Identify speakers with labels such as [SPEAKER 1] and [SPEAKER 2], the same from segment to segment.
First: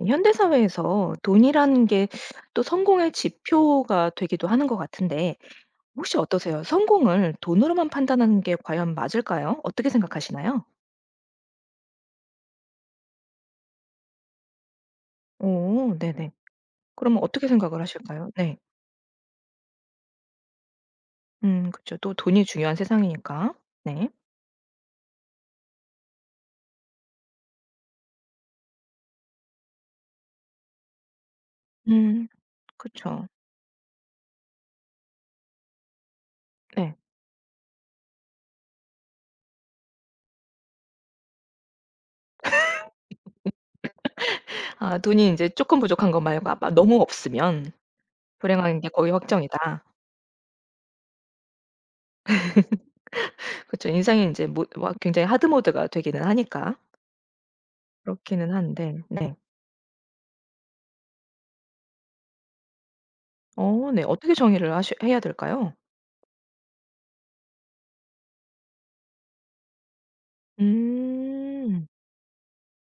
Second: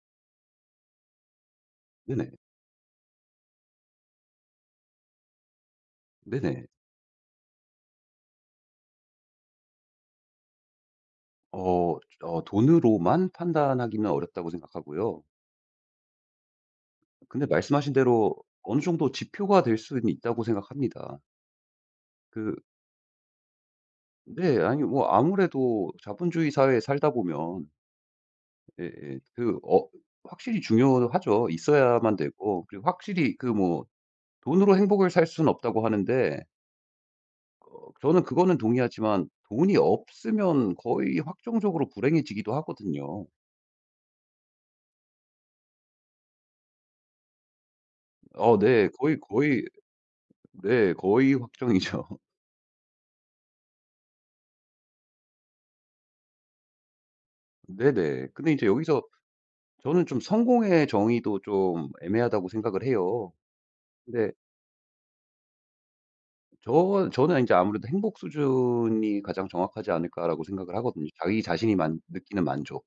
[SPEAKER 1] 네, 현대 사회에서 돈이라는 게
[SPEAKER 2] 네네.
[SPEAKER 1] 또 성공의 지표가 되기도 하는 것 같은데 혹시 어떠세요?
[SPEAKER 2] 네네.
[SPEAKER 1] 성공을 돈으로만 판단하는 게 과연 맞을까요? 어떻게 생각하시나요?
[SPEAKER 2] 돈으로만 판단하기는 어렵다고 생각하고요.
[SPEAKER 1] 오, 네네. 그러면
[SPEAKER 2] 근데
[SPEAKER 1] 어떻게 생각을
[SPEAKER 2] 말씀하신
[SPEAKER 1] 하실까요?
[SPEAKER 2] 대로
[SPEAKER 1] 네.
[SPEAKER 2] 어느 정도 지표가 될 수는 있다고 생각합니다.
[SPEAKER 1] 그쵸. 또 돈이
[SPEAKER 2] 그
[SPEAKER 1] 중요한 세상이니까. 네.
[SPEAKER 2] 네 아니 뭐 아무래도 자본주의 사회에 살다 보면 예예 확실히 중요하죠. 있어야만
[SPEAKER 1] 음,
[SPEAKER 2] 되고 그리고
[SPEAKER 1] 그쵸.
[SPEAKER 2] 확실히 돈으로 행복을 살 수는 없다고 하는데
[SPEAKER 1] 네.
[SPEAKER 2] 저는 그거는 동의하지만 돈이 없으면 거의 확정적으로 불행해지기도 하거든요.
[SPEAKER 1] 아, 돈이 이제 조금 부족한 것 말고 아마 너무 없으면
[SPEAKER 2] 어
[SPEAKER 1] 불행한
[SPEAKER 2] 네.
[SPEAKER 1] 게 거의
[SPEAKER 2] 거의 거의
[SPEAKER 1] 확정이다.
[SPEAKER 2] 네. 거의 확정이죠.
[SPEAKER 1] 그쵸. 인생이 이제 모 와, 굉장히 하드 모드가 되기는 하니까.
[SPEAKER 2] 네네. 근데
[SPEAKER 1] 그렇기는
[SPEAKER 2] 이제
[SPEAKER 1] 한데
[SPEAKER 2] 여기서
[SPEAKER 1] 네.
[SPEAKER 2] 저는 좀 성공의 정의도 좀 애매하다고 생각을 해요.
[SPEAKER 1] 어 네.
[SPEAKER 2] 근데
[SPEAKER 1] 어떻게 정의를 하셔 해야 될까요?
[SPEAKER 2] 저는 이제 아무래도 '행복 수준이 가장 정확하지 않을까.'라고 생각을 하거든요. 자기 자신이
[SPEAKER 1] 음.
[SPEAKER 2] 만 느끼는 만족.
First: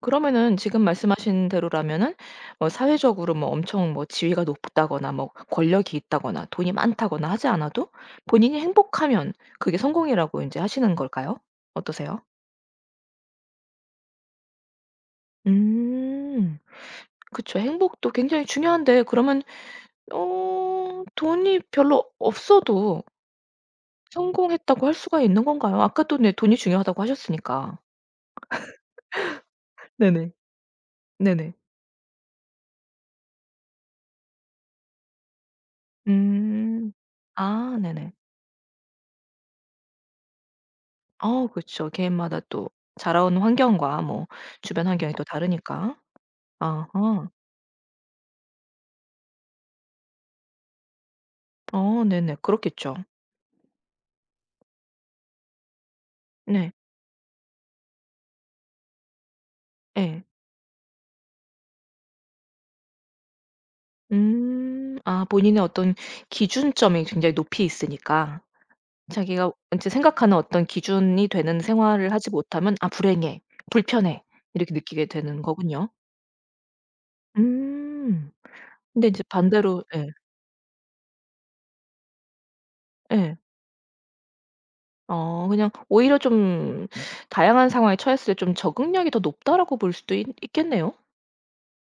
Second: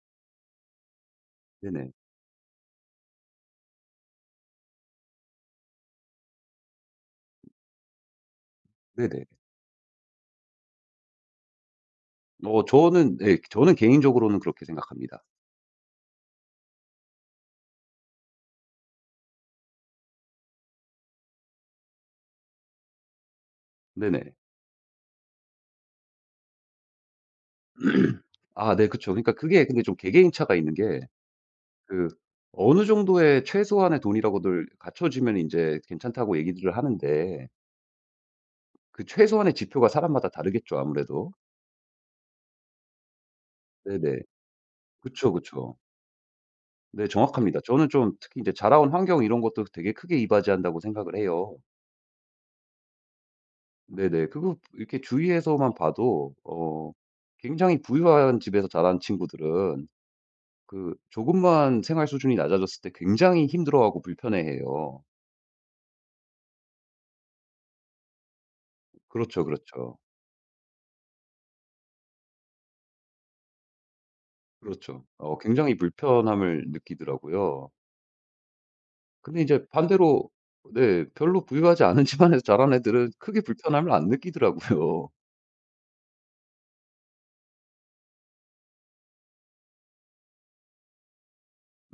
[SPEAKER 1] 그러면은 지금 말씀하신
[SPEAKER 2] 네네.
[SPEAKER 1] 대로라면은 뭐 사회적으로 뭐 엄청 뭐 지위가 높다거나 뭐 권력이 있다거나 돈이 많다거나 하지 않아도 본인이
[SPEAKER 2] 네네.
[SPEAKER 1] 행복하면 그게 성공이라고 이제 하시는 걸까요? 어떠세요?
[SPEAKER 2] 저는 네, 저는 개인적으로는 그렇게 생각합니다.
[SPEAKER 1] 음. 그쵸. 행복도 굉장히 중요한데 그러면 어 돈이 별로 없어도
[SPEAKER 2] 네네.
[SPEAKER 1] 성공했다고 할 수가 있는 건가요? 아까 또 네 돈이 중요하다고 하셨으니까.
[SPEAKER 2] 아 네 그쵸. 그러니까 그게 근데 좀 개개인
[SPEAKER 1] 네네.
[SPEAKER 2] 차가 있는 게
[SPEAKER 1] 네네.
[SPEAKER 2] 그 어느 정도의 최소한의 돈이라고들 갖춰지면 이제 괜찮다고 얘기들을
[SPEAKER 1] 음.
[SPEAKER 2] 하는데
[SPEAKER 1] 아 네네.
[SPEAKER 2] 그 최소한의 지표가 사람마다 다르겠죠 아무래도.
[SPEAKER 1] 어 그쵸. 개인마다 또 자라온 환경과
[SPEAKER 2] 네네.
[SPEAKER 1] 뭐 주변 환경이 또
[SPEAKER 2] 그쵸, 그쵸.
[SPEAKER 1] 다르니까.
[SPEAKER 2] 네
[SPEAKER 1] 아하.
[SPEAKER 2] 정확합니다. 저는 좀 특히 이제 자라온 환경 이런 것도 되게 크게 이바지한다고 생각을 해요.
[SPEAKER 1] 어 네네. 그렇겠죠.
[SPEAKER 2] 네네. 그거 이렇게 주위에서만 봐도
[SPEAKER 1] 네.
[SPEAKER 2] 굉장히 부유한 집에서 자란 친구들은
[SPEAKER 1] 예.
[SPEAKER 2] 조금만 생활 수준이 낮아졌을 때 굉장히 힘들어하고
[SPEAKER 1] 음.
[SPEAKER 2] 불편해해요.
[SPEAKER 1] 아 본인의 어떤 기준점이 굉장히 높이 있으니까
[SPEAKER 2] 그렇죠,
[SPEAKER 1] 자기가 인제
[SPEAKER 2] 그렇죠.
[SPEAKER 1] 생각하는 어떤 기준이 되는 생활을 하지 못하면 '아 불행해. 불편해.' 이렇게
[SPEAKER 2] 그렇죠.
[SPEAKER 1] 느끼게 되는
[SPEAKER 2] 굉장히
[SPEAKER 1] 거군요.
[SPEAKER 2] 불편함을 느끼더라고요.
[SPEAKER 1] 음. 근데 이제
[SPEAKER 2] 근데 이제
[SPEAKER 1] 반대로 예.
[SPEAKER 2] 반대로 네 별로 부유하지 않은 집안에서 자란 애들은
[SPEAKER 1] 예.
[SPEAKER 2] 크게 불편함을 안 느끼더라고요.
[SPEAKER 1] 어 그냥 오히려 좀 다양한 상황에 처했을 때 좀 적응력이 더 높다라고 볼 수도 있겠네요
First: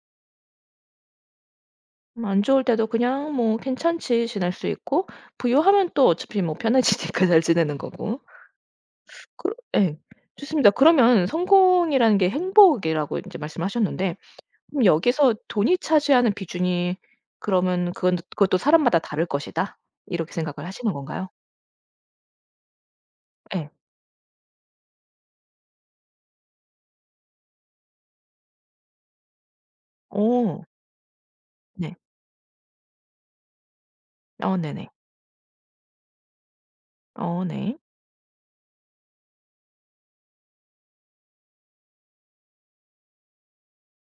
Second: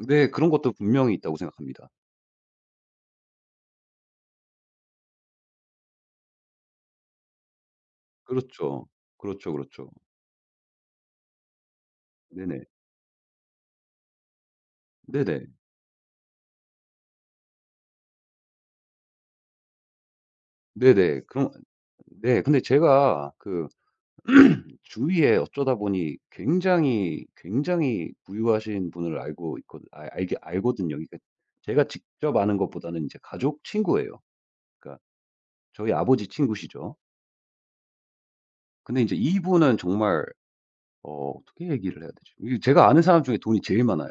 [SPEAKER 2] 네 그런 것도 분명히 있다고 생각합니다.
[SPEAKER 1] 안 좋을 때도 그냥 뭐 괜찮지 지낼 수 있고 부유하면 또 어차피 뭐 편해지니까 잘 지내는 거고.
[SPEAKER 2] 그렇죠.
[SPEAKER 1] 그
[SPEAKER 2] 그렇죠, 그렇죠.
[SPEAKER 1] 예. 좋습니다. 그러면 성공이라는 게
[SPEAKER 2] 네네.
[SPEAKER 1] 행복이라고 이제 말씀하셨는데 그럼 여기서
[SPEAKER 2] 네네.
[SPEAKER 1] 돈이 차지하는 비중이 그러면 그건 그것도 사람마다 다를 것이다 이렇게 생각을 하시는
[SPEAKER 2] 네네.
[SPEAKER 1] 건가요?
[SPEAKER 2] 그럼 네 근데 제가
[SPEAKER 1] 예.
[SPEAKER 2] 주위에 어쩌다 보니 굉장히, 굉장히 부유하신 분을 알고 있거든 아 알게
[SPEAKER 1] 오.
[SPEAKER 2] 알거든요. 그러니까 제가
[SPEAKER 1] 네.
[SPEAKER 2] 직접 아는 것보다는 이제 가족 친구예요.
[SPEAKER 1] 어 네네.
[SPEAKER 2] 그러니까 저희 아버지 친구시죠.
[SPEAKER 1] 어 네.
[SPEAKER 2] 근데 인제 이분은 정말 어떻게 얘기를 해야 되지? 이 제가 아는 사람 중에 돈이 제일 많아요.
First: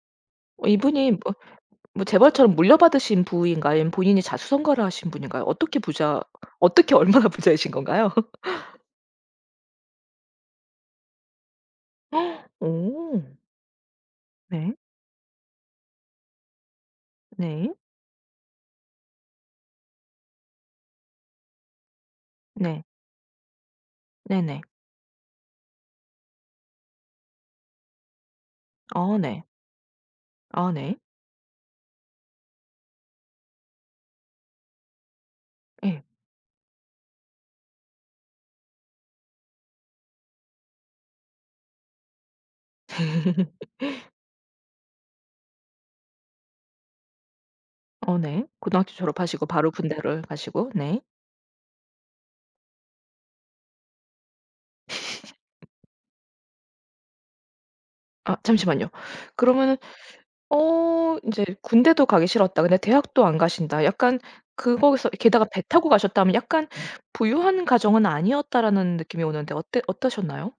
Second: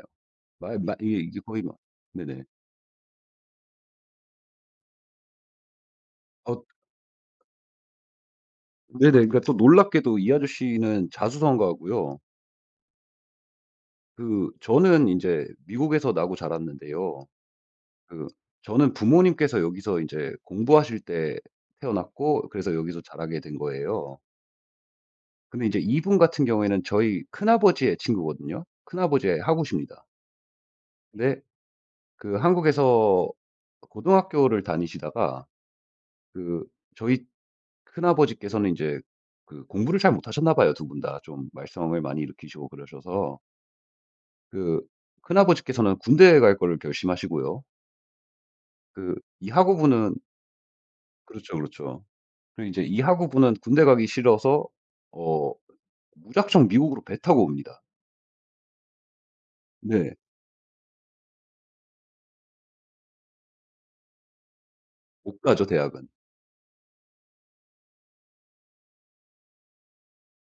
[SPEAKER 1] 어
[SPEAKER 2] 말 말
[SPEAKER 1] 이분이
[SPEAKER 2] 이게
[SPEAKER 1] 뭐
[SPEAKER 2] 이게 거의 막
[SPEAKER 1] 뭐
[SPEAKER 2] 네네.
[SPEAKER 1] 재벌처럼 물려받으신 부인가요? 아니면 본인이 자수성가를 하신 분인가요?
[SPEAKER 2] 어
[SPEAKER 1] 어떻게 얼마나 부자이신 건가요?
[SPEAKER 2] 네네. 그러니까 또 놀랍게도 이 아저씨는 자수성가하고요.
[SPEAKER 1] 오. 네.
[SPEAKER 2] 저는 이제 미국에서 나고 자랐는데요.
[SPEAKER 1] 네.
[SPEAKER 2] 그 저는 부모님께서 여기서 이제 공부하실 때 태어났고 그래서
[SPEAKER 1] 네.
[SPEAKER 2] 여기서 자라게 된 거예요.
[SPEAKER 1] 네네.
[SPEAKER 2] 근데 이제 이분 같은 경우에는 저희 큰아버지의 친구거든요.
[SPEAKER 1] 어
[SPEAKER 2] 큰아버지의
[SPEAKER 1] 네.
[SPEAKER 2] 하구십니다.
[SPEAKER 1] 아 네.
[SPEAKER 2] 근데 그 한국에서 고등학교를 다니시다가
[SPEAKER 1] 예.
[SPEAKER 2] 그 저희 큰아버지께서는 이제 공부를 잘 못하셨나 봐요 두 분 다. 좀 말썽을 많이 일으키시고 그러셔서 그 큰아버지께서는 군대에 갈 거를 결심하시고요.
[SPEAKER 1] 어 네. 고등학교
[SPEAKER 2] 그
[SPEAKER 1] 졸업하시고
[SPEAKER 2] 이
[SPEAKER 1] 바로
[SPEAKER 2] 학우분은
[SPEAKER 1] 군대를 가시고 네.
[SPEAKER 2] 그렇죠, 그렇죠. 그리고 이제 이 학우분은 군대 가기 싫어서 어 무작정 미국으로 배 타고 옵니다.
[SPEAKER 1] 아 잠시만요. 그러면은
[SPEAKER 2] 네.
[SPEAKER 1] 어 인제 "군대도 가기 싫었다. 근데 대학도 안 가신다." 약간 그거에서
[SPEAKER 2] 못
[SPEAKER 1] 게다가 배
[SPEAKER 2] 가죠
[SPEAKER 1] 타고
[SPEAKER 2] 대학은.
[SPEAKER 1] 가셨다면 약간 '부유한 가정은 아니었다.'라는 느낌이 오는데 어때 어떠셨나요?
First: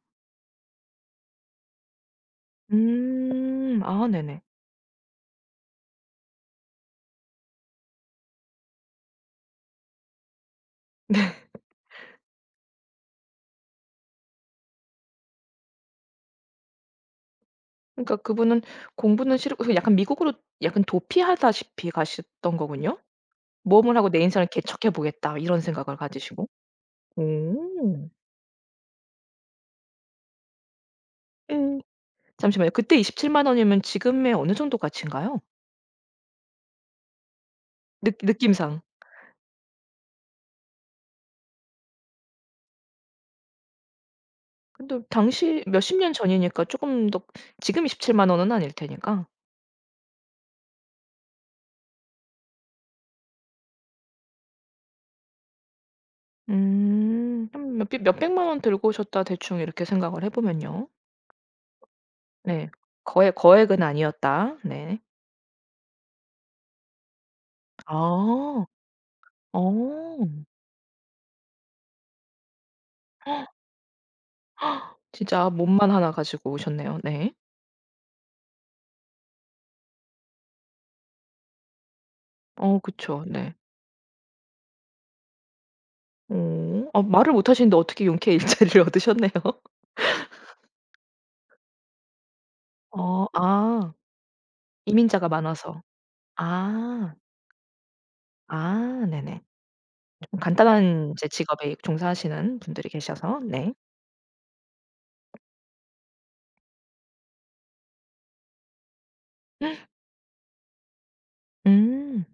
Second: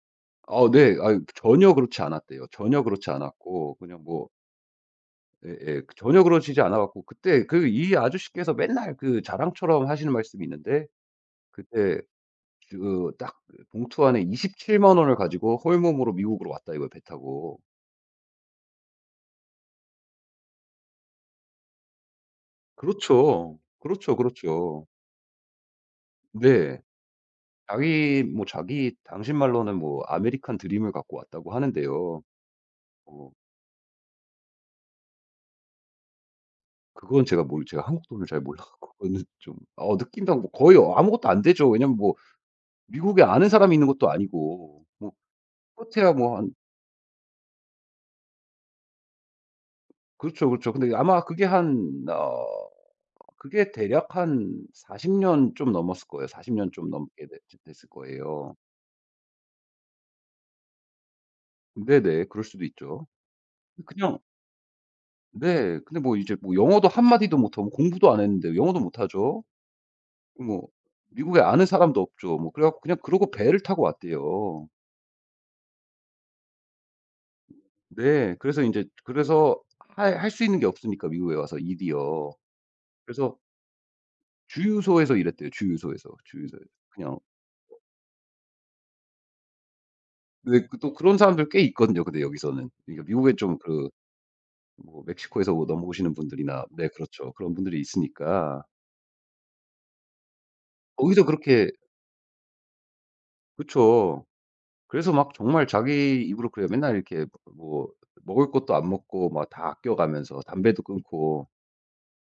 [SPEAKER 2] 아 네. 아 전혀 그렇지 않았대요. 전혀 그렇지 않았고
[SPEAKER 1] 음.
[SPEAKER 2] 그냥
[SPEAKER 1] 아
[SPEAKER 2] 뭐
[SPEAKER 1] 네네.
[SPEAKER 2] 예예. 전혀 그러시지 않아 갖고 그때 그 이 아저씨께서 맨날 그 자랑처럼 하시는 말씀이 있는데 그때 그 딱 그 봉투 안에 2 7칠만 원을 가지고 홀몸으로 미국으로 왔다 이거예요 배 타고.
[SPEAKER 1] 그러니까 그분은 공부는 싫고 그 약간 미국으로 약간 도피하다시피 가셨던 거군요.
[SPEAKER 2] 그렇죠.
[SPEAKER 1] '모험을 하고
[SPEAKER 2] 그렇죠,
[SPEAKER 1] 내 인생을
[SPEAKER 2] 그렇죠.
[SPEAKER 1] 개척해 보겠다.' 이런 생각을 가지시고.
[SPEAKER 2] 네.
[SPEAKER 1] 오.
[SPEAKER 2] 자기 뭐 자기 당신 말로는 뭐 아메리칸 드림을 갖고 왔다고
[SPEAKER 1] 예.
[SPEAKER 2] 하는데요.
[SPEAKER 1] 잠시만요. 그때 2 7
[SPEAKER 2] 어
[SPEAKER 1] 만 원이면 지금의 어느 정도 가치인가요?
[SPEAKER 2] 그건 제가 한국
[SPEAKER 1] 느
[SPEAKER 2] 돈을 잘 몰라
[SPEAKER 1] 느낌상.
[SPEAKER 2] 갖고 그거는 좀 느낌상 뭐 거의 아무것도 안 되죠. 왜냐면 뭐 미국에 아는 사람이 있는 것도 아니고
[SPEAKER 1] 근데
[SPEAKER 2] 뭐
[SPEAKER 1] 당시 몇십 년
[SPEAKER 2] 그렇대야 뭐 한
[SPEAKER 1] 전이니까 쪼끔 더 지금 2 7만 원은 아닐 테니까.
[SPEAKER 2] 그렇죠, 그렇죠. 근데 아마 그게 한 그게 대략 한 40년 좀 넘었을 거예요. 40년 좀 넘게 됐
[SPEAKER 1] 음. 한 몇
[SPEAKER 2] 됐을
[SPEAKER 1] 백 몇 백만
[SPEAKER 2] 거예요.
[SPEAKER 1] 원 들고 오셨다 대충 이렇게 생각을 해 보면요.
[SPEAKER 2] 네네. 그럴 수도
[SPEAKER 1] 네.
[SPEAKER 2] 있죠.
[SPEAKER 1] 거액은
[SPEAKER 2] 그냥
[SPEAKER 1] 아니었다. 네.
[SPEAKER 2] 네. 근데 뭐 이제 뭐 영어도 한 마디도 못하고 공부도 안 했는데
[SPEAKER 1] 아.
[SPEAKER 2] 영어도 못하죠.
[SPEAKER 1] 어.
[SPEAKER 2] 뭐 미국에 아는 사람도 없죠. 뭐 그래 갖고 그냥 그러고 배를 타고 왔대요.
[SPEAKER 1] 진짜 몸만 하나 가지고 오셨네요. 네.
[SPEAKER 2] 네. 그래서 인제 그래서 할 수 있는 게 없으니까 미국에 와서 일이요.
[SPEAKER 1] 어 그쵸.
[SPEAKER 2] 그래서
[SPEAKER 1] 네.
[SPEAKER 2] 주유소에서 일했대요, 주유소에서.
[SPEAKER 1] 네.
[SPEAKER 2] 주유소에서.
[SPEAKER 1] 어. 아
[SPEAKER 2] 그냥
[SPEAKER 1] 말을 못 하시는데 어떻게 용케 일자리를 얻으셨네요.
[SPEAKER 2] 네 그 또 그런 사람들 꽤 있거든요, 근데 여기서는. 그러니까
[SPEAKER 1] 어
[SPEAKER 2] 미국에 좀 그
[SPEAKER 1] 아
[SPEAKER 2] 뭐
[SPEAKER 1] 이민자가
[SPEAKER 2] 멕시코에서 오
[SPEAKER 1] 많아서.
[SPEAKER 2] 넘어오시는 분들이나 네
[SPEAKER 1] 아.
[SPEAKER 2] 그렇죠. 그런 분들이 있으니까.
[SPEAKER 1] 아 네네. 좀 간단한
[SPEAKER 2] 거기서
[SPEAKER 1] 이제
[SPEAKER 2] 그렇게
[SPEAKER 1] 직업에 종사하시는 분들이 계셔서 네.
[SPEAKER 2] 그쵸. 그래서 막 정말 자기 입으로 그래요. 맨날 이렇게 뭐 먹을 것도 안 먹고 막 다 아껴 가면서 담배도 끊고
[SPEAKER 1] 음.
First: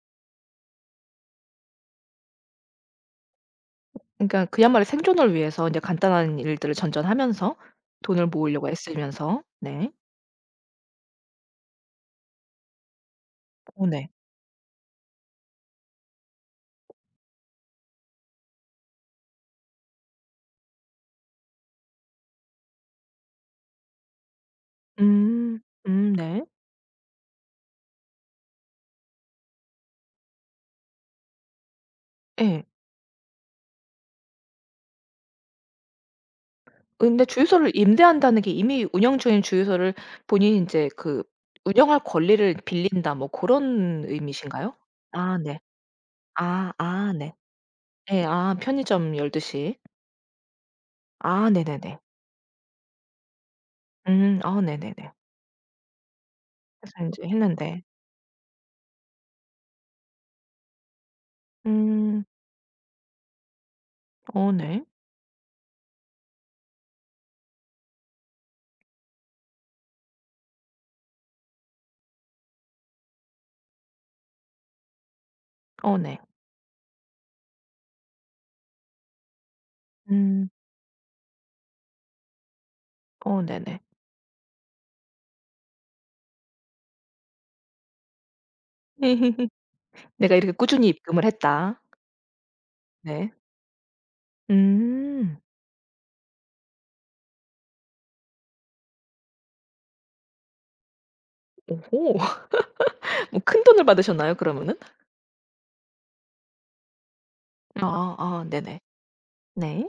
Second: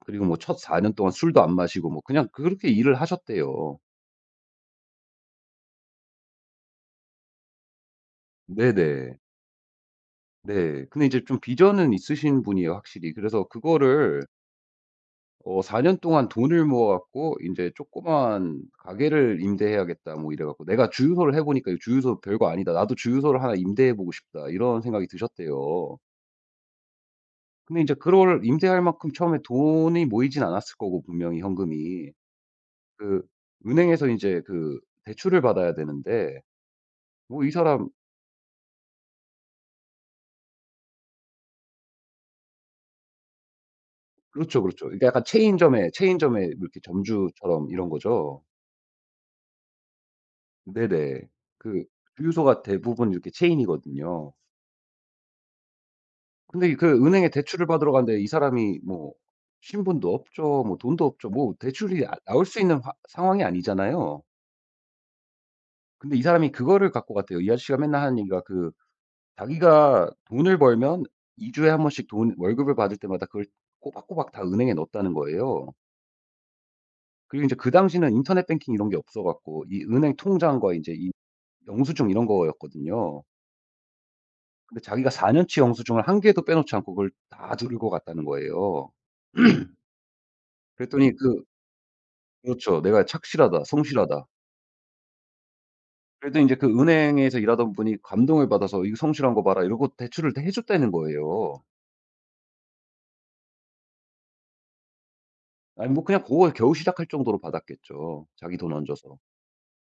[SPEAKER 2] 그리고 뭐 첫 4년 동안 술도 안 마시고 뭐 그냥 그렇게 일을 하셨대요.
[SPEAKER 1] 그러니까 그야말로 생존을 위해서 인제 간단한 일들을 전전하면서 돈을 모으려고
[SPEAKER 2] 네네.
[SPEAKER 1] 애쓰면서 네.
[SPEAKER 2] 네. 근데 이제 좀 비전은 있으신 분이에요 확실히. 그래서
[SPEAKER 1] 어 네.
[SPEAKER 2] 그거를 4 년 동안 돈을 모아 갖고 인제 "조그마한 가게를 임대해야겠다." 뭐 이래 갖고 "내가 주유소를 해 보니까 이 주유소 별거 아니다. 나도 주유소를 하나 임대해 보고 싶다." 이런 생각이
[SPEAKER 1] 음.
[SPEAKER 2] 드셨대요.
[SPEAKER 1] 네.
[SPEAKER 2] 근데 인제 그걸 임대할 만큼 처음에 돈이 모이진 않았을 거고 분명히 현금이.
[SPEAKER 1] 예.
[SPEAKER 2] 그 은행에서 인제 그 대출을 받아야 되는데
[SPEAKER 1] 근데
[SPEAKER 2] 뭐 이
[SPEAKER 1] 주유소를
[SPEAKER 2] 사람
[SPEAKER 1] 임대한다는 게 이미 운영 중인 주유소를 본인이 인제 그 운영할 권리를 빌린다 뭐 고런
[SPEAKER 2] 그렇죠,
[SPEAKER 1] 의미신가요?
[SPEAKER 2] 그렇죠. 그러니까 약간
[SPEAKER 1] 아 네.
[SPEAKER 2] 체인점에 뭐
[SPEAKER 1] 아
[SPEAKER 2] 이렇게
[SPEAKER 1] 아 네.
[SPEAKER 2] 점주처럼 이런
[SPEAKER 1] 예.
[SPEAKER 2] 거죠.
[SPEAKER 1] 아 편의점 열두 시.
[SPEAKER 2] 네네.
[SPEAKER 1] 아
[SPEAKER 2] 그
[SPEAKER 1] 네네네.
[SPEAKER 2] 주유소가 대부분 이렇게 체인이거든요.
[SPEAKER 1] 음. 아 네네네.
[SPEAKER 2] 근데 그
[SPEAKER 1] 그래서 인제
[SPEAKER 2] 은행에 대출을
[SPEAKER 1] 했는데.
[SPEAKER 2] 받으러 갔는데 이 사람이 뭐 신분도 없죠. 뭐 돈도 없죠. 뭐 대출이 아
[SPEAKER 1] 음.
[SPEAKER 2] 나올 수 있는 화 상황이 아니잖아요.
[SPEAKER 1] 어 네.
[SPEAKER 2] 근데 이 사람이 그거를 갖고 갔대요. 이 아저씨가 맨날 하는 얘기가 그 자기가 돈을 벌면 2 주에 한 번씩 돈 월급을 받을 때마다 그걸 꼬박꼬박 다 은행에 넣었다는 거예요.
[SPEAKER 1] 어 네.
[SPEAKER 2] 그리고 이제 그 당시는 인터넷 뱅킹 이런 게 없어 갖고 이 은행
[SPEAKER 1] 음.
[SPEAKER 2] 통장과 이제이 영수증 이런 거였거든요.
[SPEAKER 1] 어 네네.
[SPEAKER 2] 근데 자기가 4 년치 영수증을 한 개도 빼놓지 않고 그걸 다 들고 갔다는 거예요.
[SPEAKER 1] '내가 이렇게 꾸준히
[SPEAKER 2] 그랬더니
[SPEAKER 1] 입금을
[SPEAKER 2] 그
[SPEAKER 1] 했다.'
[SPEAKER 2] 그렇죠. '내가
[SPEAKER 1] 네.
[SPEAKER 2] 착실하다. 성실하다.'
[SPEAKER 1] 음.
[SPEAKER 2] 그랬더니 인제 그 은행에서 일하던 분이 감동을 받아서 "이거 성실한 거 봐라." 이러고 대출을 해 줬다는 거예요.
[SPEAKER 1] 오호. 뭐 큰돈을 받으셨나요 그러면은?
[SPEAKER 2] 아니 뭐 그냥 고걸 겨우 시작할 정도로
[SPEAKER 1] 아
[SPEAKER 2] 받았겠죠,
[SPEAKER 1] 아
[SPEAKER 2] 자기 돈
[SPEAKER 1] 네네.
[SPEAKER 2] 얹어서.
[SPEAKER 1] 네.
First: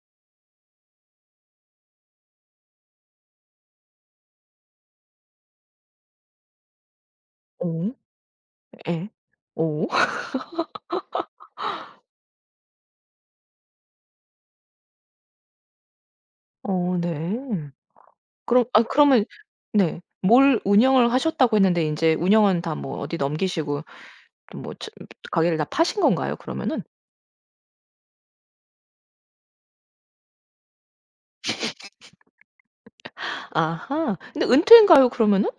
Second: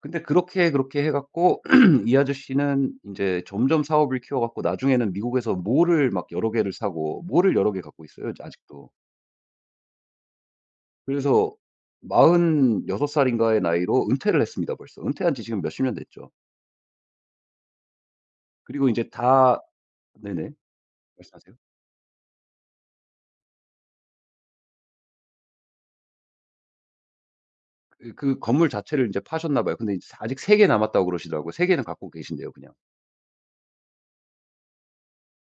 [SPEAKER 2] 근데 그렇게, 그렇게 해 갖고 이 아저씨는 인제 점점 사업을 키워 갖고 나중에는 미국에서 몰을 막 여러 개를 사고 몰을 여러 개
[SPEAKER 1] 오.
[SPEAKER 2] 갖고 있어요, 아직도.
[SPEAKER 1] 예. 오.
[SPEAKER 2] 그래서 마흔여섯 살인가의 나이로 은퇴를 했습니다 벌써. 은퇴한 지 지금 몇 십 년 됐죠.
[SPEAKER 1] 어 네. 그럼 아
[SPEAKER 2] 그리고 이제
[SPEAKER 1] 그러면
[SPEAKER 2] 다
[SPEAKER 1] 네.
[SPEAKER 2] 네네.
[SPEAKER 1] 몰 운영을 하셨다고
[SPEAKER 2] 말씀하세요.
[SPEAKER 1] 했는데 인제 운영은 다 뭐 어디 넘기시고 또 뭐 츠 가게를 다 파신 건가요 그러면은?
[SPEAKER 2] 그 건물 자체를 이제 파셨나 봐요. 근데 이제 아직 3개 남았다고 그러시더라고요. 3 개는 갖고 계신대요 그냥.
[SPEAKER 1] 아하. 근데 은퇴인가요 그러면은?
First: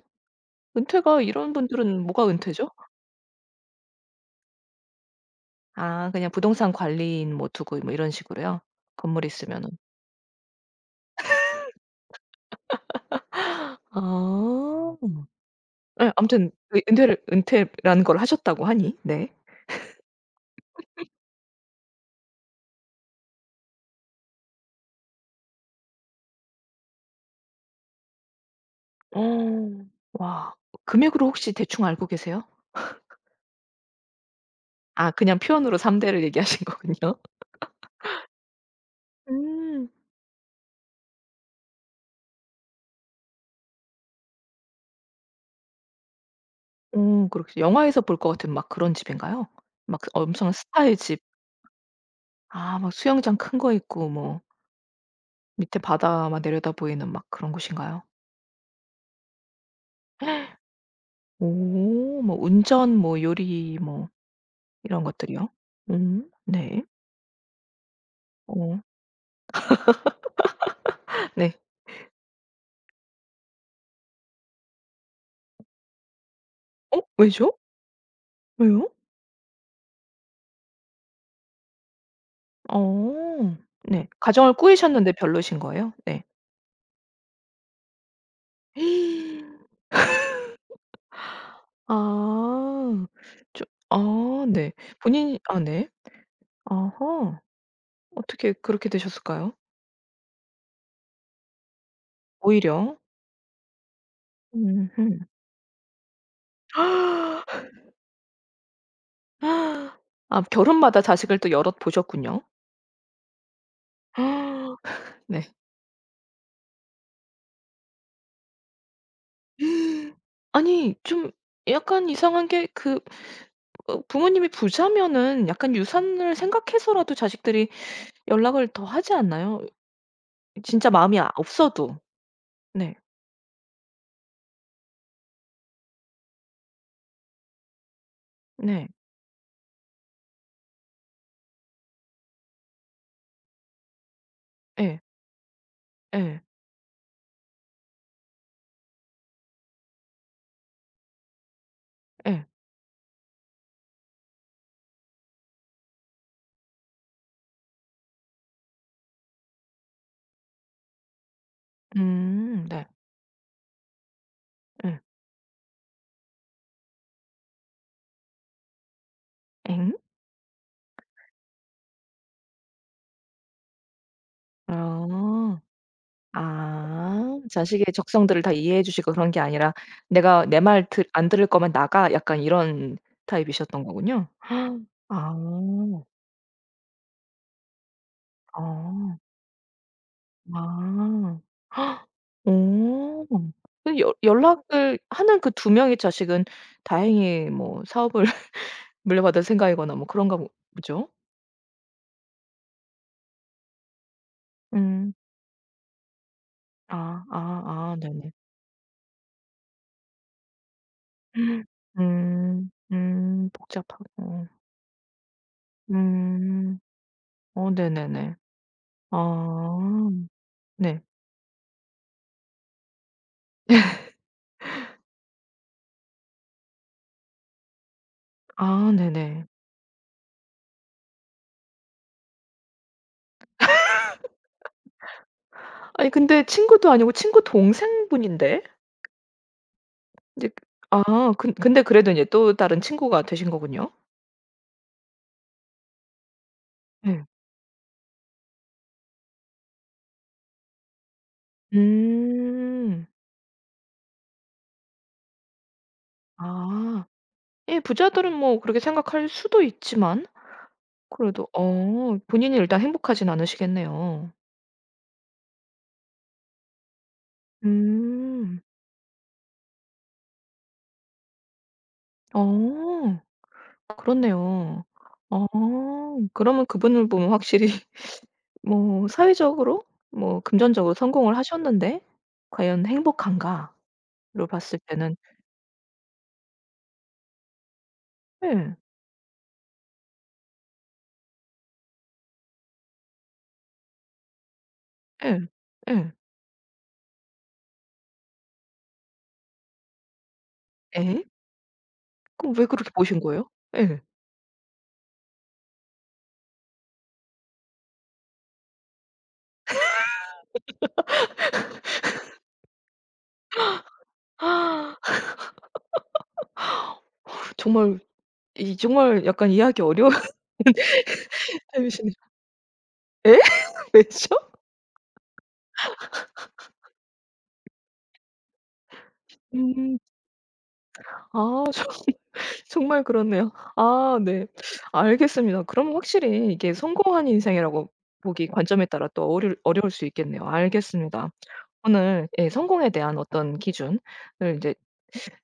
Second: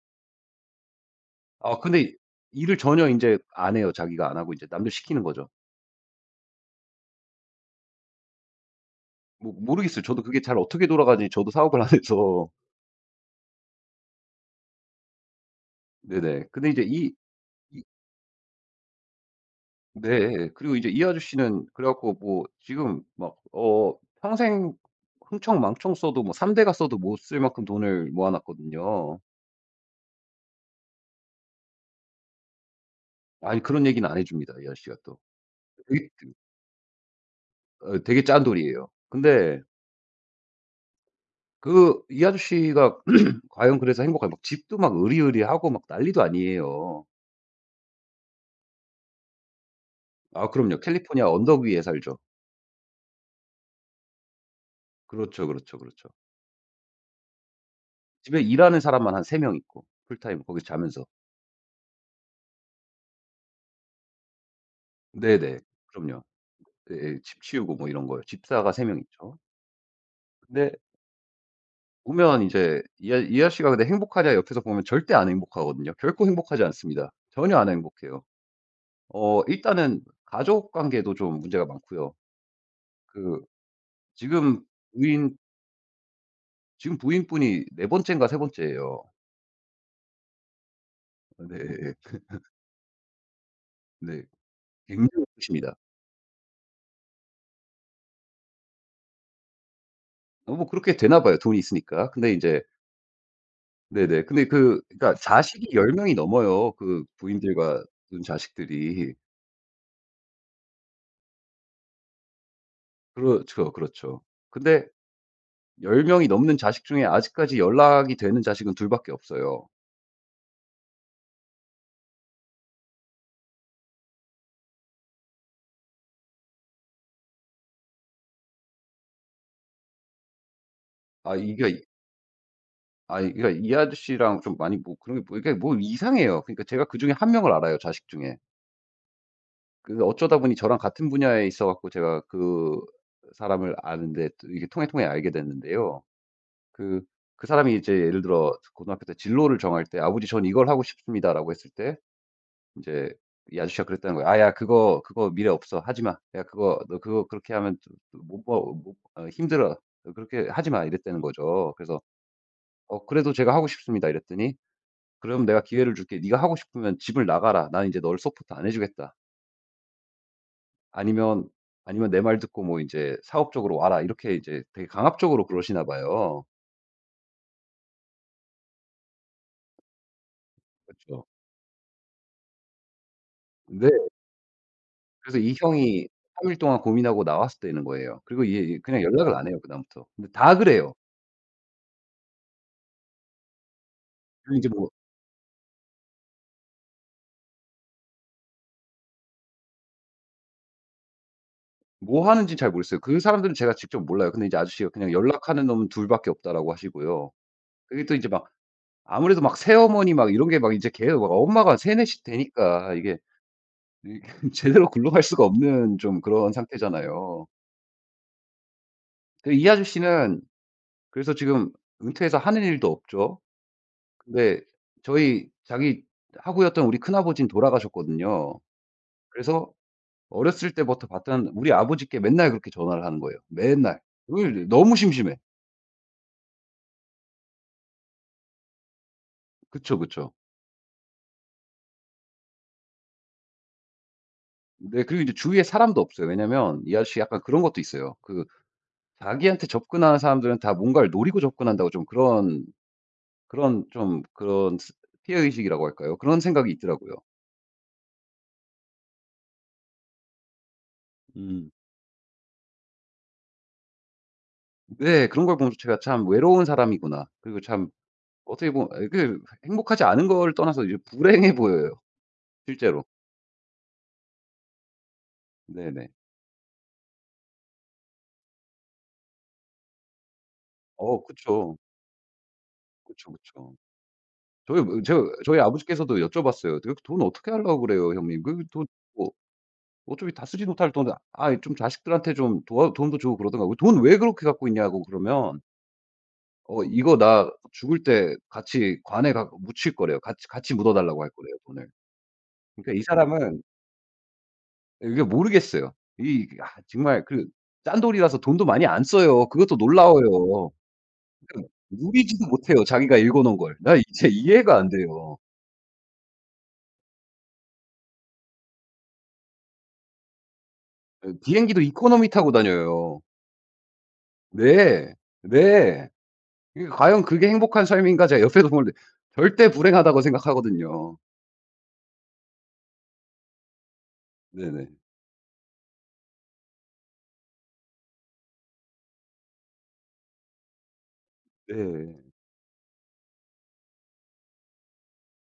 [SPEAKER 1] 은퇴가 이런
[SPEAKER 2] 아
[SPEAKER 1] 분들은
[SPEAKER 2] 근데
[SPEAKER 1] 뭐가 은퇴죠?
[SPEAKER 2] 일을 전혀 인제 안 해요. 자기가 안 하고 이제 남들 시키는 거죠.
[SPEAKER 1] 아 그냥 부동산 관리인 뭐 두고 뭐 이런 식으로요? 건물이
[SPEAKER 2] 뭐
[SPEAKER 1] 있으면은.
[SPEAKER 2] 모르겠어요. 저도 그게 잘 어떻게 돌아가는지 저도 사업을 안 해서.
[SPEAKER 1] 아. 예
[SPEAKER 2] 네네.
[SPEAKER 1] 아무튼
[SPEAKER 2] 근데 이제
[SPEAKER 1] 그
[SPEAKER 2] 이이
[SPEAKER 1] 은퇴를 은퇴라는 걸 하셨다고 하니 네.
[SPEAKER 2] 네. 그리고 이제 이 아저씨는 그래 갖고 뭐 지금 막 평생 흥청망청 써도 뭐 3 대가 써도 못 쓸 만큼 돈을 모아 놨거든요.
[SPEAKER 1] 어. 와. 금액으로 혹시 대충 알고 계세요?
[SPEAKER 2] 아니 그런 얘기는 안 해 줍니다 이 아저씨가
[SPEAKER 1] 아
[SPEAKER 2] 또.
[SPEAKER 1] 그냥 표현으로
[SPEAKER 2] 되게
[SPEAKER 1] 3 대를
[SPEAKER 2] 그
[SPEAKER 1] 얘기하신 거군요.
[SPEAKER 2] 되게 짠돌이에요. 근데
[SPEAKER 1] 음.
[SPEAKER 2] 그 이 아저씨가 과연 그래서 행복할까 막 집도 막 으리으리하고 막 난리도 아니에요.
[SPEAKER 1] 어 그렇게 영화에서 볼 것 같은 막 그런 집인가요? 막 그
[SPEAKER 2] 아
[SPEAKER 1] 엄청난
[SPEAKER 2] 그럼요.
[SPEAKER 1] 스타의 집.
[SPEAKER 2] 캘리포니아 언덕 위에 살죠.
[SPEAKER 1] 아 막 수영장 큰 거 있고 뭐
[SPEAKER 2] 그렇죠, 그렇죠,
[SPEAKER 1] 밑에
[SPEAKER 2] 그렇죠.
[SPEAKER 1] 바다만 내려다보이는 막 그런 곳인가요?
[SPEAKER 2] 집에 일하는 사람만 한 3명 있고 풀타임 거기서 자면서.
[SPEAKER 1] 오 뭐 운전 뭐 요리 뭐 이런 것들이요?
[SPEAKER 2] 네네. 그럼요.
[SPEAKER 1] 네.
[SPEAKER 2] 예예. 집 치우고 뭐 이런 거요. 집사가
[SPEAKER 1] 어
[SPEAKER 2] 3명 있죠. 근데
[SPEAKER 1] 네.
[SPEAKER 2] 보면 이제 이 아저씨가 근데 행복하냐 옆에서 보면 절대 안 행복하거든요. 결코 행복하지
[SPEAKER 1] 어
[SPEAKER 2] 않습니다. 전혀
[SPEAKER 1] 왜죠?
[SPEAKER 2] 안 행복해요.
[SPEAKER 1] 왜요?
[SPEAKER 2] 어 일단은 가족 관계도 좀 문제가 많고요. 그
[SPEAKER 1] 어 네. 가정을
[SPEAKER 2] 지금
[SPEAKER 1] 꾸리셨는데
[SPEAKER 2] 부인
[SPEAKER 1] 별로신 거예요? 네.
[SPEAKER 2] 지금 부인분이 네 번째인가 세 번째예요. 네
[SPEAKER 1] 아. 좀
[SPEAKER 2] 네.
[SPEAKER 1] 아 네.
[SPEAKER 2] 굉장히
[SPEAKER 1] 본인이 아
[SPEAKER 2] 크십니다.
[SPEAKER 1] 네. 아하. 어떻게 그렇게 되셨을까요?
[SPEAKER 2] 뭐 그렇게 되나 봐요, 돈이 있으니까. 근데 이제
[SPEAKER 1] 오히려.
[SPEAKER 2] 네네. 근데 그 그러니까
[SPEAKER 1] 음음.
[SPEAKER 2] 자식이 10 명이 넘어요, 그 부인들과 눈 자식들이.
[SPEAKER 1] 아 결혼마다 자식을 또 여럿 보셨군요.
[SPEAKER 2] 그렇죠, 그렇죠. 근데
[SPEAKER 1] 네.
[SPEAKER 2] 10 명이 넘는 자식 중에 아직까지 연락이 되는 자식은 둘 밖에 없어요.
[SPEAKER 1] 아니 좀 약간 이상한 게그 어 부모님이 부자면은 약간 유산을 생각해서라도 자식들이 연락을 더 하지 않나요? 진짜 마음이 아
[SPEAKER 2] 아 이게 이
[SPEAKER 1] 없어도. 네.
[SPEAKER 2] 아 그러니까 이 아저씨랑 좀 많이 뭐 그런 게 뭐 이게 뭐 이상해요. 그러니까 제가 그중에 한 명을 알아요, 자식 중에.
[SPEAKER 1] 네.
[SPEAKER 2] 그 어쩌다 보니 저랑 같은 분야에 있어 갖고 제가 사람을 아는데 또 이게
[SPEAKER 1] 예.
[SPEAKER 2] 통해 알게 됐는데요.
[SPEAKER 1] 예.
[SPEAKER 2] 그 그 사람이 이제 예를 들어 고등학교 때 진로를 정할 때 "아버지 전 이걸 하고 싶습니다."라고 했을 때
[SPEAKER 1] 예.
[SPEAKER 2] 이제 이 아저씨가 그랬다는 거예요. "아 야 그거 미래 없어. 하지 마. 야 그거 너 그거 그렇게 하면 못버 못 어 힘들어. 너 그렇게 하지 마." 이랬다는 거죠. 그래서
[SPEAKER 1] 네.
[SPEAKER 2] "어 그래도 제가 하고 싶습니다." 이랬더니
[SPEAKER 1] 예.
[SPEAKER 2] "그럼 내가 기회를 줄게. 네가 하고 싶으면 집을 나가라. 난 이제 너를 서포트 안 해 주겠다.
[SPEAKER 1] 엥?
[SPEAKER 2] 아니면, 아니면 내 말 듣고 뭐 이제 사업 적으로 와라." 이렇게 이제 되게 강압적으로
[SPEAKER 1] 아.
[SPEAKER 2] 그러시나 봐요.
[SPEAKER 1] 아. 자식의 적성들을 다 이해해 주시고 그런 게 아니라 '내가 내 말 들
[SPEAKER 2] 그쵸.
[SPEAKER 1] 안 들을 거면 나가.' 약간 이런 타입이셨던
[SPEAKER 2] 네.
[SPEAKER 1] 거군요. 아.
[SPEAKER 2] 그래서 이
[SPEAKER 1] 아.
[SPEAKER 2] 형이 3일 동안 고민하고 나왔었때는 거예요. 그리고 얘 그냥 연락을 안 해요, 그다음부터. 근데 다 그래요.
[SPEAKER 1] 아. 어. 그 연
[SPEAKER 2] 그리고 제뭐
[SPEAKER 1] 연락을 하는 그 두 명의 자식은 다행히 뭐 사업을 물려받을 생각이거나 뭐 그런가 보 보죠?
[SPEAKER 2] 뭐 하는지 잘 모르겠어요. 그 사람들은 제가 직접 몰라요. 근데 이제 아저씨가 그냥
[SPEAKER 1] 음.
[SPEAKER 2] "연락하는 놈은 둘 밖에 없다."라고
[SPEAKER 1] 아.
[SPEAKER 2] 하시고요.
[SPEAKER 1] 아 아
[SPEAKER 2] 그게 또 이제
[SPEAKER 1] 네네.
[SPEAKER 2] 막 아무래도 막 새어머니 막 이런 게 막 이제 걔가 막 엄마가 세네씩
[SPEAKER 1] 음.
[SPEAKER 2] 되니까 이게
[SPEAKER 1] 음. 복잡하고.
[SPEAKER 2] 제대로 굴러갈 수가 없는 좀 그런
[SPEAKER 1] 음.
[SPEAKER 2] 상태잖아요.
[SPEAKER 1] 어 네네네.
[SPEAKER 2] 근데 이
[SPEAKER 1] 아.
[SPEAKER 2] 아저씨는
[SPEAKER 1] 네.
[SPEAKER 2] 그래서 지금 은퇴해서 하는 일도 없죠. 근데 저희 자기 하구였던 우리 큰아버지는 돌아가셨거든요.
[SPEAKER 1] 아 네네.
[SPEAKER 2] 그래서 어렸을 때부터 봤던 우리 아버지께 맨날 그렇게 전화를 하는 거예요. 맨날. 왜 이래 너무 심심해.
[SPEAKER 1] 아니 근데 친구도 아니고 친구 동생분인데?
[SPEAKER 2] 그쵸, 그쵸.
[SPEAKER 1] 이제 아 근 근데 그래도 인제 또 다른 친구가 되신 거군요.
[SPEAKER 2] 네. 그리고 이제 주위에 사람도 없어요. 왜냐면 이 아저씨
[SPEAKER 1] 네.
[SPEAKER 2] 약간 그런 것도 있어요. 그 자기한테 접근하는 사람들은 다 뭔가를 노리고 접근한다고 좀 그런
[SPEAKER 1] 음.
[SPEAKER 2] 그런 좀 그런 스 피해 의식이라고 할까요? 그런 생각이
[SPEAKER 1] 아.
[SPEAKER 2] 있더라고요.
[SPEAKER 1] 예 부자들은 뭐 그렇게 생각할 수도 있지만 그래도
[SPEAKER 2] 음.
[SPEAKER 1] 어 본인이 일단 행복하진 않으시겠네요.
[SPEAKER 2] 네. 그런 걸 보면서 제가 '참 외로운 사람이구나.' 그리고 참
[SPEAKER 1] 음.
[SPEAKER 2] 어떻게 보면 예 행복하지 않은 걸 떠나서 이제 불행해 보여요 실제로.
[SPEAKER 1] 어 그렇네요. 어
[SPEAKER 2] 네네.
[SPEAKER 1] 그러면 그분을 보면 확실히 뭐 사회적으로 뭐 금전적으로
[SPEAKER 2] 어
[SPEAKER 1] 성공을
[SPEAKER 2] 그쵸.
[SPEAKER 1] 하셨는데 '과연
[SPEAKER 2] 그쵸, 그쵸.
[SPEAKER 1] 행복한가?'로 봤을
[SPEAKER 2] 저희 뭐
[SPEAKER 1] 때는
[SPEAKER 2] 저 저희 아버지께서도 여쭤봤어요. "그 돈 어떻게 하려고 그래요 형님? 그
[SPEAKER 1] 예.
[SPEAKER 2] 돈" 뭐 어차피 다쓰지 못할 돈 아 좀 자식들한테 좀 도와 돈도 주고 그러던가 "돈 왜 그렇게 갖고 있냐."고
[SPEAKER 1] 예.
[SPEAKER 2] 그러면
[SPEAKER 1] 예.
[SPEAKER 2] "어 이거 나 죽을 때 같이 관에 가 묻힐 거래요. 같이 묻어 달라고
[SPEAKER 1] 예?
[SPEAKER 2] 할 거래요, 돈을."
[SPEAKER 1] 그럼 왜 그렇게
[SPEAKER 2] 그러니까 이
[SPEAKER 1] 보신 거예요?
[SPEAKER 2] 사람은
[SPEAKER 1] 예.
[SPEAKER 2] 이게 모르겠어요. 이 아 정말 그 짠돌이라서 돈도 많이 안 써요. 그것도 놀라워요. 그러니까 누리지도 못해요, 자기가 읽어 놓은 걸. 나 이제 이해가 안 돼요.
[SPEAKER 1] 정말 이 정말 약간 이해하기 어려운
[SPEAKER 2] 예 비행기도
[SPEAKER 1] 타입이시네요.
[SPEAKER 2] 이코노미 타고 다녀요.
[SPEAKER 1] 예? 왜죠?
[SPEAKER 2] 네. 네. 이게 과연 그게 행복한 삶인가 제가 옆에서 보는데 절대
[SPEAKER 1] 음.
[SPEAKER 2] 불행하다고 생각하거든요.
[SPEAKER 1] 아 정말 그렇네요. 아 네.
[SPEAKER 2] 네네.
[SPEAKER 1] 알겠습니다. 그럼 확실히 이게 성공한 인생이라고 보기 관점에 따라 또 어려울 수 있겠네요. 알겠습니다.
[SPEAKER 2] 네.
[SPEAKER 1] 오늘 예 성공에 대한 어떤 기준을 인제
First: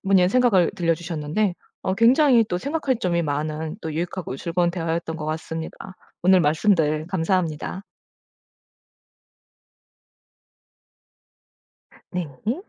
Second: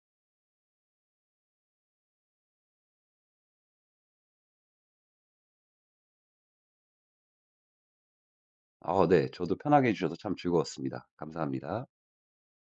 [SPEAKER 1] 뭐의 생각을 들려주셨는데 어 굉장히 또 생각할 점이 많은 또 유익하고 즐거운 대화였던 것 같습니다. 오늘 말씀들 감사합니다.
[SPEAKER 2] 아 네. 저도 편하게 해 주셔서 참 즐거웠습니다. 감사합니다.
[SPEAKER 1] 네.